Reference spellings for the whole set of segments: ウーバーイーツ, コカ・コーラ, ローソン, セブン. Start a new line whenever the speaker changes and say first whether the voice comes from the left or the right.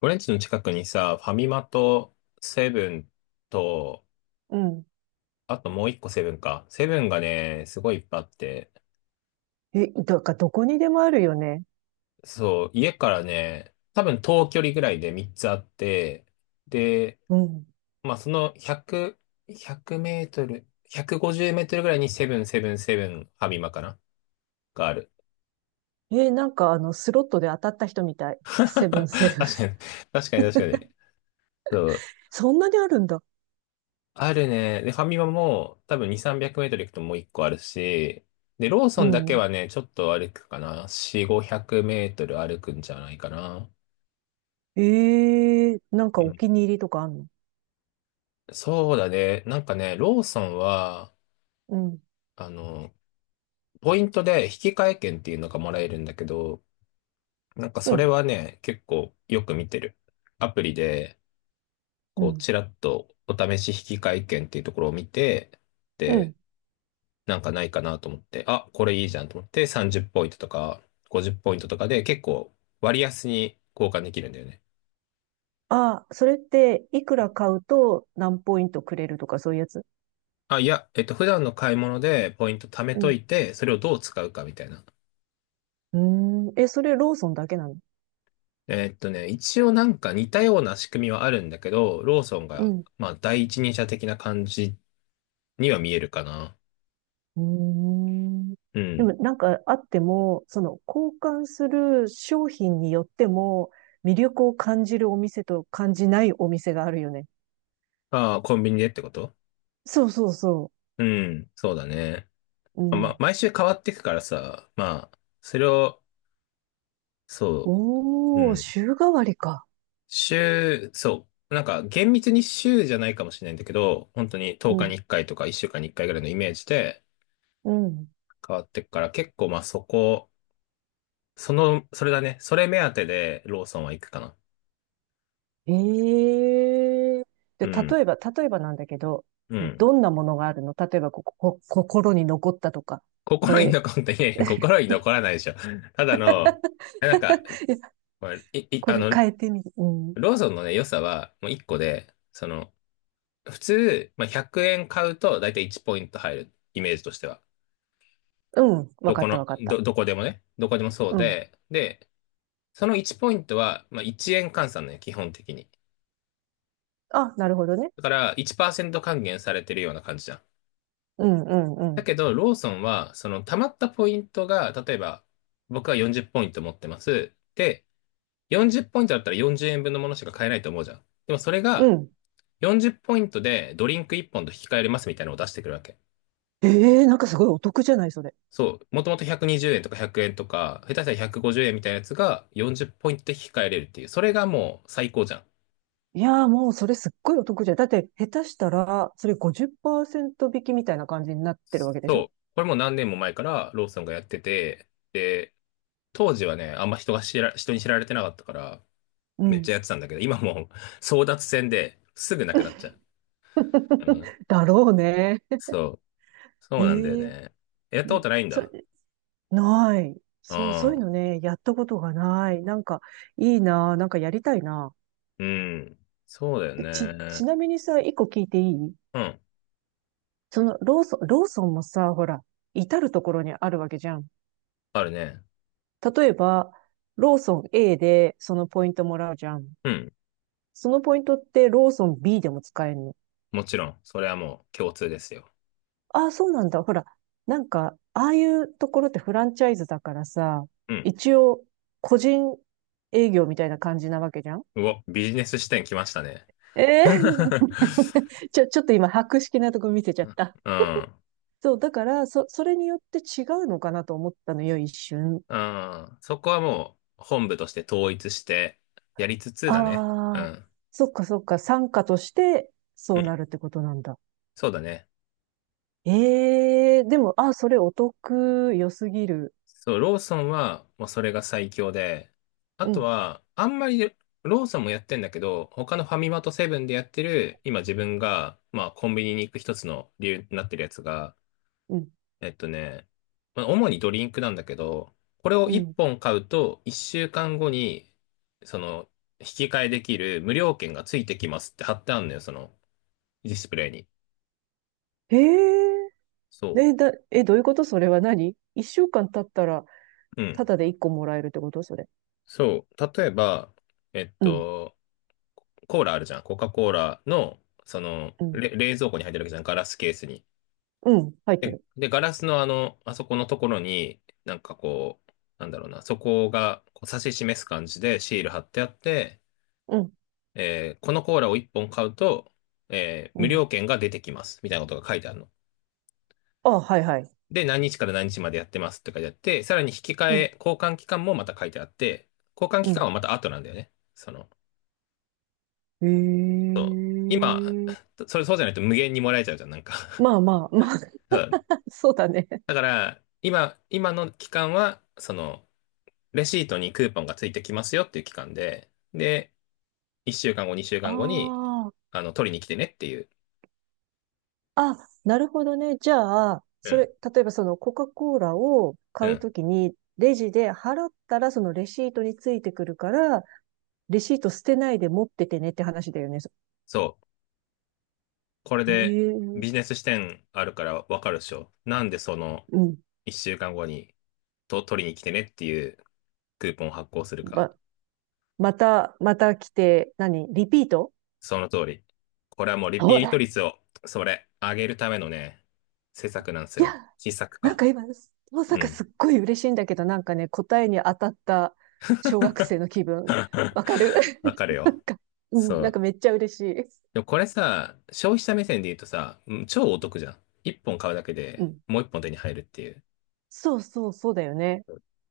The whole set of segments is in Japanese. left: 俺んちの近くにさ、ファミマとセブンと、
right: うん。
left: あともう一個セブンか。セブンがね、すごいいっぱいあって、
right: え、だからどこにでもあるよね。
left: そう、家からね、多分遠距離ぐらいで3つあって、で、
right: うん。
left: まあその100、100メートル、150メートルぐらいにセブン、セブン、セブン、ファミマかながある。
right: え、なんかスロットで当たった人みたい。セブン、セブン。
left: 確か に、確かに確かに。そう
right: そんなにあるんだ。
left: あるね。で、ファミマも多分2、300メートル行くともう1個あるし、で、ロー
right: う
left: ソンだけ
right: ん。
left: はね、ちょっと歩くかな。4、500メートル歩くんじゃないかな。
right: ええ、なんか
left: う
right: お
left: ん
right: 気に入りとかあんの？
left: そうだね。なんかね、ローソンは、
right: うん。
left: あの、ポイントで引き換え券っていうのがもらえるんだけど、なんか
right: う
left: それ
right: ん。
left: はね、結構よく見てる。アプリで、
right: う
left: こう、
right: ん。
left: ちらっとお試し引き換え券っていうところを見て、
right: う
left: で
right: ん。
left: なんかないかなと思って、あ、これいいじゃんと思って、30ポイントとか50ポイントとかで結構割安に交換できるんだよね。
right: あ、それっていくら買うと何ポイントくれるとかそういうやつ？
left: あ、いや、普段の買い物でポイント貯め
right: う
left: と
right: ん。
left: いて、それをどう使うかみたいな。
right: うーん。え、それローソンだけなの？
left: 一応なんか似たような仕組みはあるんだけど、ローソン
right: う
left: が、
right: ん。
left: まあ、第一人者的な感じには見えるかな。
right: うーん。
left: う
right: で
left: ん。
right: もなんかあっても、その交換する商品によっても魅力を感じるお店と感じないお店があるよね。
left: ああ、コンビニでってこと？
right: そうそうそ
left: うん、そうだね。
right: う。う
left: ま
right: ん。
left: あ、毎週変わっていくからさ、まあ、それを、そう、う
right: おー、
left: ん。
right: 週替わりか。
left: 週、そう。なんか厳密に週じゃないかもしれないんだけど、本当に
right: う
left: 10日
right: ん。
left: に1回とか1週間に1回ぐらいのイメージで
right: うん。
left: 変わってくから、結構まあそこ、その、それだね。それ目当てでローソンは行くかな。
right: ええ、で、
left: うん。
right: 例えば、なんだけど、
left: うん。
right: どんなものがあるの？例えばここ、こ心に残ったとか、こ
left: 心に
right: れ、
left: 残って、いやいや心に残らないでしょ。ただの、なんか、
right: いや、
left: まあい、い、
right: こ
left: あ
right: れ
left: の、
right: 変えてみ、うん。
left: ローソンのね、良さはもう1個で、その、普通、まあ、100円買うとだいたい1ポイント入る、イメージとしては。
right: うん。わかったわかった。
left: どこでもね、どこでもそう
right: うん。
left: で、で、その1ポイントは、まあ、1円換算ね、基本的に。
right: あ、なるほどね。
left: だから1%還元されてるような感じじゃん。
right: うんうんう
left: だ
right: ん。
left: けど、ローソンは、その溜まったポイントが、例えば、僕は40ポイント持ってます。で、40ポイントだったら40円分のものしか買えないと思うじゃん。でもそれ
right: う
left: が、
right: ん。
left: 40ポイントでドリンク1本と引き換えれますみたいなのを出してくるわけ。
right: ええー、なんかすごいお得じゃない、それ。
left: そう。もともと120円とか100円とか、下手したら150円みたいなやつが40ポイントで引き換えれるっていう。それがもう最高じゃん。
right: いやー、もうそれすっごいお得じゃん。だって下手したら、それ50%引きみたいな感じになってるわけでしょ？
left: そう。これもう何年も前からローソンがやってて、で、当時はね、人に知られてなかったから、
right: う
left: めっ
right: ん。
left: ちゃやってたんだけど、今もう 争奪戦ですぐなくなっちゃう。うん。
right: だろうね。
left: そう。そうなんだよ
right: ええ
left: ね。やったこ
right: ね、
left: とないん
right: そ
left: だ。
right: れ、ない。そう、そ
left: あ
right: ういう
left: あ、
right: のね、やったことがない。なんか、いいなー、なんかやりたいな。
left: うん。そうだよ
right: ぁでち、
left: ね。
right: ちなみにさ、一個聞いていい？
left: うん。
right: その、ローソンもさ、ほら、至るところにあるわけじゃん。
left: あるね。
right: 例えば、ローソン A でそのポイントもらうじゃん。
left: うん。
right: そのポイントってローソン B でも使えるの？
left: もちろん。それはもう共通ですよ。
right: ああ、そうなんだ。ほら、なんか、ああいうところってフランチャイズだからさ、
left: うん。
right: 一応、個人営業みたいな感じなわけじゃん。
left: うお、ビジネス視点来ましたね。
right: ええ ちょっと今、博識なとこ見せちゃった。
left: うん。
right: そう、だから、それによって違うのかなと思ったのよ、一瞬。
left: うん。そこはもう本部として統一してやりつつだね。う
right: ああ、
left: ん。
right: そっかそっか、参加としてそ
left: う
right: うな
left: ん。
right: るってことなんだ。
left: そうだね。
right: ええ、でも、あ、それお得、良すぎる。
left: そう、ローソンはもうそれが最強で、あ
right: う
left: と
right: ん、
left: は、あんまりローソンもやってんだけど、他のファミマとセブンでやってる、今自分が、まあコンビニに行く一つの理由になってるやつが、
right: うん、
left: えっとね、まあ、主にドリンクなんだけど、これを
right: う
left: 1
right: ん。
left: 本買うと1週間後に、その、引き換えできる無料券がついてきますって貼ってあるのよ、そのディスプレイに。
right: ええ
left: そ
right: え、え、どういうこと？それは何？一週間経ったら、
left: う。う
right: た
left: ん。
right: だで一個もらえるってこと、それ？
left: そう。例えば、えっ
right: うん、
left: と、コーラあるじゃん。コカ・コーラの、その、
right: うん、
left: 冷蔵庫に入ってるわけじゃん。ガラスケースに。
right: うん、入って
left: で、
right: る。
left: で、ガラスのあの、あそこのところに、なんかこう、なんだろうな、そこがこう指し示す感じでシール貼ってあって、
right: うん、
left: このコーラを1本買うと、
right: う
left: 無
right: ん。
left: 料券が出てきます。みたいなことが書いてあるの。
right: あ、はいはい。
left: で、何日から何日までやってますって書いてあって、さらに引き換
right: うん、
left: え、交換期間もまた書いてあって、交換
right: う
left: 期間
right: ん。
left: はまた後なんだよね。その、
right: ええ、
left: そう今、それそうじゃないと無限にもらえちゃうじゃん、なんか。
right: まあまあ、まあ、
left: そう
right: そうだね。
left: だから、今、今の期間は、その、レシートにクーポンがついてきますよっていう期間で、で、1週間後、2週
right: あ
left: 間後に、
right: あ、
left: 取りに来てねっていう。
right: あ、なるほどね。じゃあ、
left: う
right: それ、
left: ん、
right: 例えばそのコカ・コーラを
left: う
right: 買う
left: ん。
right: ときに、レジで払ったらそのレシートについてくるから、レシート捨てないで持っててねって話だよね？
left: そう。これで、ビ
right: え
left: ジ
right: え、
left: ネス視点あるからわかるでしょ。なんでその、
right: うん、
left: 1週間後に、取りに来てねっていうクーポンを発行するか。
right: ままた、また来て、何、リピート？
left: その通り。これはもうリ
right: ほ
left: ピート
right: ら。
left: 率を、上げるためのね、施策なんです
right: い
left: よ。
right: や、
left: 施策
right: なん
left: か。
right: か今、まさ
left: う
right: かす
left: ん。
right: っごい嬉しいんだけど、なんかね、答えに当たった小学生の気分。わかる？
left: わ かる
right: なん
left: よ。
right: か、う
left: そ
right: ん、なんか
left: う。
right: めっちゃ嬉しい。
left: でもこれさ、消費者目線で言うとさ、うん超お得じゃん。一本買うだけ
right: う
left: で
right: ん。
left: もう一本手に入るっていう。
right: そうそう、そうだよね。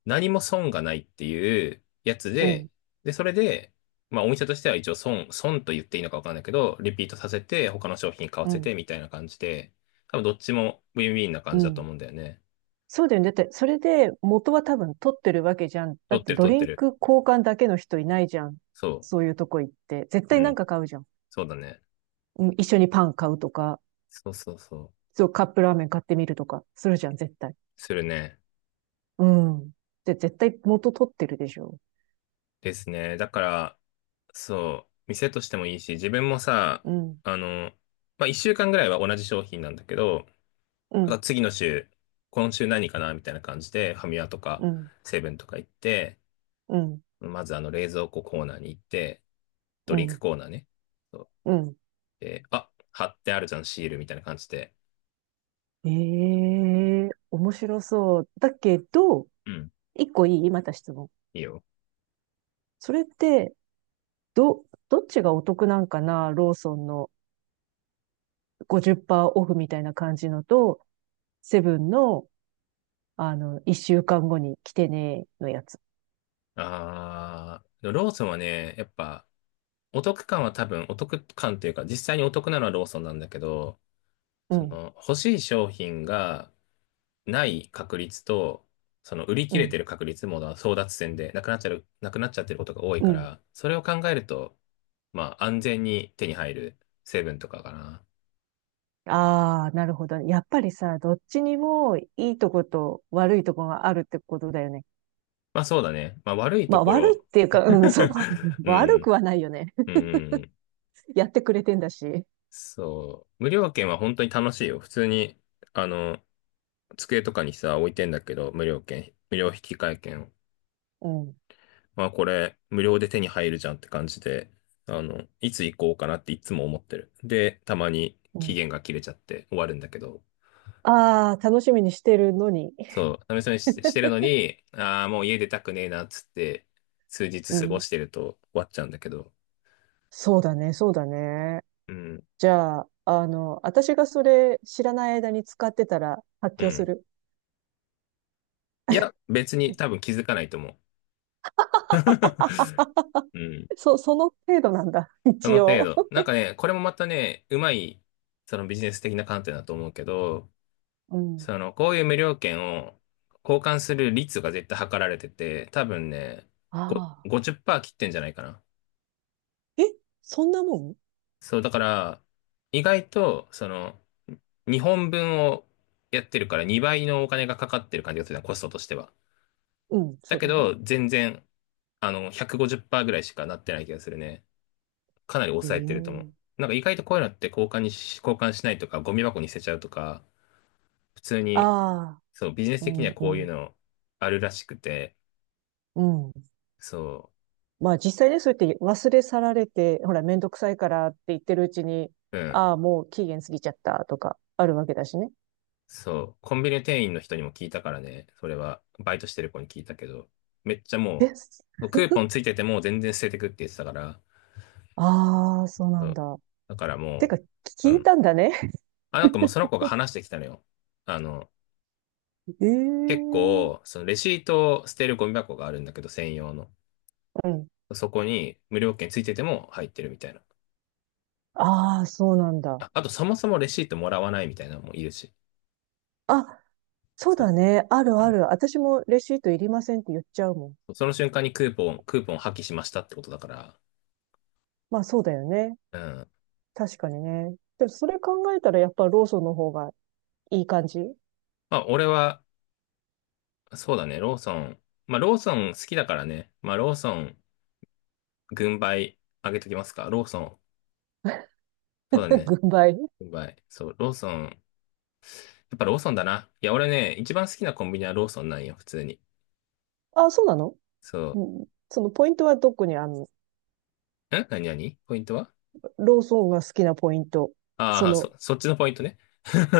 left: 何も損がないっていうやつ
right: うん、
left: で、で、それで、まあお店としては一応損、損と言っていいのかわかんないけど、リピートさせて、他の商品買わ
right: う
left: せ
right: ん、
left: てみたいな感じで、多分どっちもウィンウィンな感
right: う
left: じだと
right: ん。
left: 思うんだよね。
right: そうだよね。だって、それで元は多分取ってるわけじゃん。だ
left: 取
right: っ
left: って
right: て
left: る
right: ド
left: 取っ
right: リ
left: て
right: ン
left: る。
right: ク交換だけの人いないじゃん。
left: そ
right: そういうとこ行って、絶
left: う。う
right: 対なん
left: ん。
right: か買うじゃん。
left: そうだね。
right: うん、一緒にパン買うとか。
left: そうそうそう。
right: そう、カップラーメン買ってみるとか、するじゃん、絶対。
left: するね。
right: うん。で、絶対元取ってるでしょ。
left: ですね。だから、そう、店としてもいいし、自分もさ、
right: うん、
left: あの、まあ、一週間ぐらいは同じ商品なんだけど、
right: う
left: ま
right: ん、
left: た次の週、今週何かなみたいな感じで、ファミマとか、
right: うん、
left: セブンとか行って、
right: うん、
left: まず冷蔵庫コーナーに行って、ド
right: う
left: リンク
right: ん、
left: コーナーね。そう
right: うん。
left: で、あ、貼ってあるじゃん、シールみたいな感じで。
right: ええ、面白そう。だけど、
left: うん。
right: 一個いい、また質問。
left: いいよ。
right: それって、どっちがお得なんかな、ローソンの50%オフみたいな感じのと、セブンの、あの、一週間後に来てねのやつ。
left: あー、でもローソンはね、やっぱ、お得感というか、実際にお得なのはローソンなんだけど、
right: う
left: そ
right: ん、
left: の、欲しい商品がない確率と、その、売り切
right: う
left: れて
right: ん、
left: る確率も争奪戦で、なくなっちゃってることが多い
right: う
left: か
right: ん、
left: ら、それを考えると、まあ、安全に手に入るセブンとかかな。
right: ああ、なるほどね。やっぱりさ、どっちにもいいとこと悪いとこがあるってことだよね。
left: まあ、そうだね。まあ、悪い
right: ま
left: と
right: あ、
left: こ
right: 悪いっ
left: ろ。
right: ていうか、うん、そう だ。
left: う
right: 悪く
left: ん、
right: はないよね。
left: う ん、
right: やってくれてんだし。
left: そう。無料券は本当に楽しいよ。普通に、あの、机とかにさ、置いてんだけど、無料引換券を。
right: うん、
left: まあこれ無料で手に入るじゃんって感じで、いつ行こうかなっていつも思ってる。で、たまに
right: う
left: 期
right: ん。
left: 限が切れちゃって終わるんだけど、
right: ああ、楽しみにしてるのに。
left: そう、試しにししてるのに、ああ、もう家出たくねえなっつって、数日
right: う
left: 過ご
right: ん。
left: してると終わっちゃうんだけど、
right: そうだね、そうだね。
left: うん、
right: じゃあ、あの、私がそれ知らない間に使ってたら発
left: う
right: 狂す
left: ん。
right: る。
left: いや、別に多分 気づかないと思う。うん。
right: その程度なんだ。
left: そ
right: 一
left: の程
right: 応。
left: 度。なんかね、これもまたね、うまい、そのビジネス的な観点だと思うけど、
right: うん。
left: その、こういう無料券を交換する率が絶対測られてて、多分ね、
right: ああ。
left: 50%切ってんじゃないかな。
right: え、そんなもん？
left: そう、だから、意外と、その、2本分をやってるから2倍のお金がかかってる感じがするな、コストとしては。
right: うん、
left: だ
right: そう
left: け
right: だね。
left: ど、全然、150%ぐらいしかなってない気がするね。かなり
right: へ
left: 抑えてると思う。
right: え。
left: なんか意外とこういうのって交換しないとか、ゴミ箱に捨てちゃうとか、普通に、
right: ああ。
left: そう、ビジネス
right: う
left: 的に
right: ん
left: は
right: う
left: こういう
right: ん。
left: のあるらしくて、
right: うん。
left: そう。
right: まあ実際ね、そうやって忘れ去られて、ほら、めんどくさいからって言ってるうちに、
left: うん。
right: ああ、もう期限過ぎちゃったとか、あるわけだしね。
left: そう。コンビニ店員の人にも聞いたからね。それは、バイトしてる子に聞いたけど、めっちゃも
right: え、
left: う、クーポンついてても全然捨ててくって言ってたから、
right: ああ、そうな
left: う
right: ん
left: ん。
right: だ。
left: だから
right: て
left: も
right: か、
left: う、
right: 聞
left: う
right: い
left: ん。
right: たんだね。
left: あ、なんかもうその子が話してきたのよ。あの、
right: え
left: 結
right: え、う
left: 構、そのレシートを捨てるゴミ箱があるんだけど、専用の。
right: ん。
left: そこに無料券ついてても入ってるみたいな。
right: ああ、そうなんだ。
left: あ、あとそもそもレシートもらわないみたいなのもいるし。
right: あ、そう
left: そ
right: だ
left: う。
right: ね。ある
left: う
right: あ
left: ん。
right: る。私もレシートいりませんって言っちゃうもん。
left: その瞬間にクーポン破棄しましたってことだから、
right: まあそうだよね。
left: うん。
right: 確かにね。でもそれ考えたらやっぱローソンの方がいい感じ？
left: まあ、俺は、そうだね、ローソン。まあ、ローソン好きだからね。まあ、ローソン、軍配あげときますか。ローソン。そうだ ね。
right: 軍配。
left: 軍配。そう、ローソン。やっぱローソンだな。いや、俺ね、一番好きなコンビニはローソンなんよ、普通に。
right: あ、そうなの？
left: そ
right: うん。そのポイントはどこにあるの？
left: う。何何ポイントは？
right: ローソンが好きなポイント。
left: あ
right: そ
left: あー、
right: の、
left: そっちのポイントね。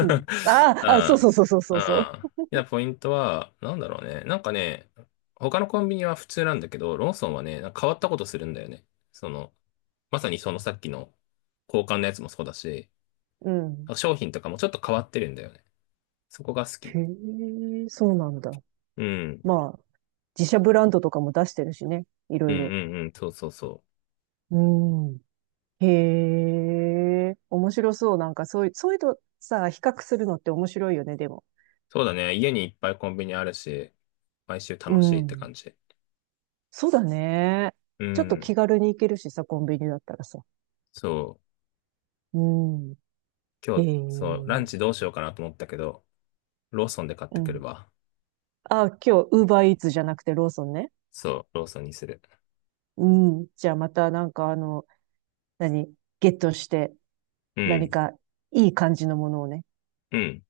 right: うん。ああ、あ、そう
left: あ
right: そうそうそうそうそ
left: あ、いや、ポイントは、なんだろうね。なんかね、他のコンビニは普通なんだけど、ローソンはね、なんか変わったことするんだよね。その、まさにそのさっきの交換のやつもそうだし、
right: う。うん。
left: 商品とかもちょっと変わってるんだよね。そこが好き。
right: へえ、そうなんだ。
left: うん。
right: まあ、自社ブランドとかも出してるしね。い
left: う
right: ろ
left: ん
right: いろ。
left: うんうん。そうそうそう。
right: うん。へえ、面白そう。なんかそういうとさ、比較するのって面白いよね、でも。
left: そうだね。家にいっぱいコンビニあるし、毎週
right: う
left: 楽しいって
right: ん。
left: 感じ。
right: そうだね。
left: う
right: ちょっと
left: ん。
right: 気軽に行けるしさ、コンビニだったらさ。
left: そう。
right: うん。へ
left: 今日、そう、ラン
right: え。
left: チどうしようかなと思ったけど、ローソンで買っ
right: う
left: てく
right: ん。
left: るわ。
right: あ、今日、ウーバーイーツじゃなくてローソンね。
left: そう、ローソンにする。
right: うん。じゃあまたなんかあの、何、ゲットして、
left: う
right: 何
left: ん。
right: か、いい感じのものをね。
left: うん。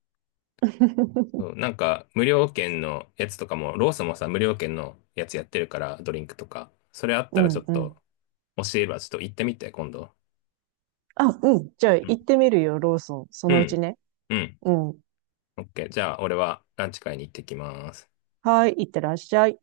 left: そう、なんか、無料券のやつとかも、ローソンもさ、無料券のやつやってるから、ドリンクとか。それあっ
right: う
left: たらちょ
right: ん、
left: っ
right: うん。
left: と、教えればちょっと行ってみて、今度。
right: あ、うん。じゃあ
left: う
right: 行っ
left: ん。
right: てみるよ、ローソン。そ
left: う
right: のうち
left: ん。
right: ね。
left: うん
right: うん。
left: OK。じゃあ、俺はランチ会に行ってきます。
right: はい、行ってらっしゃい。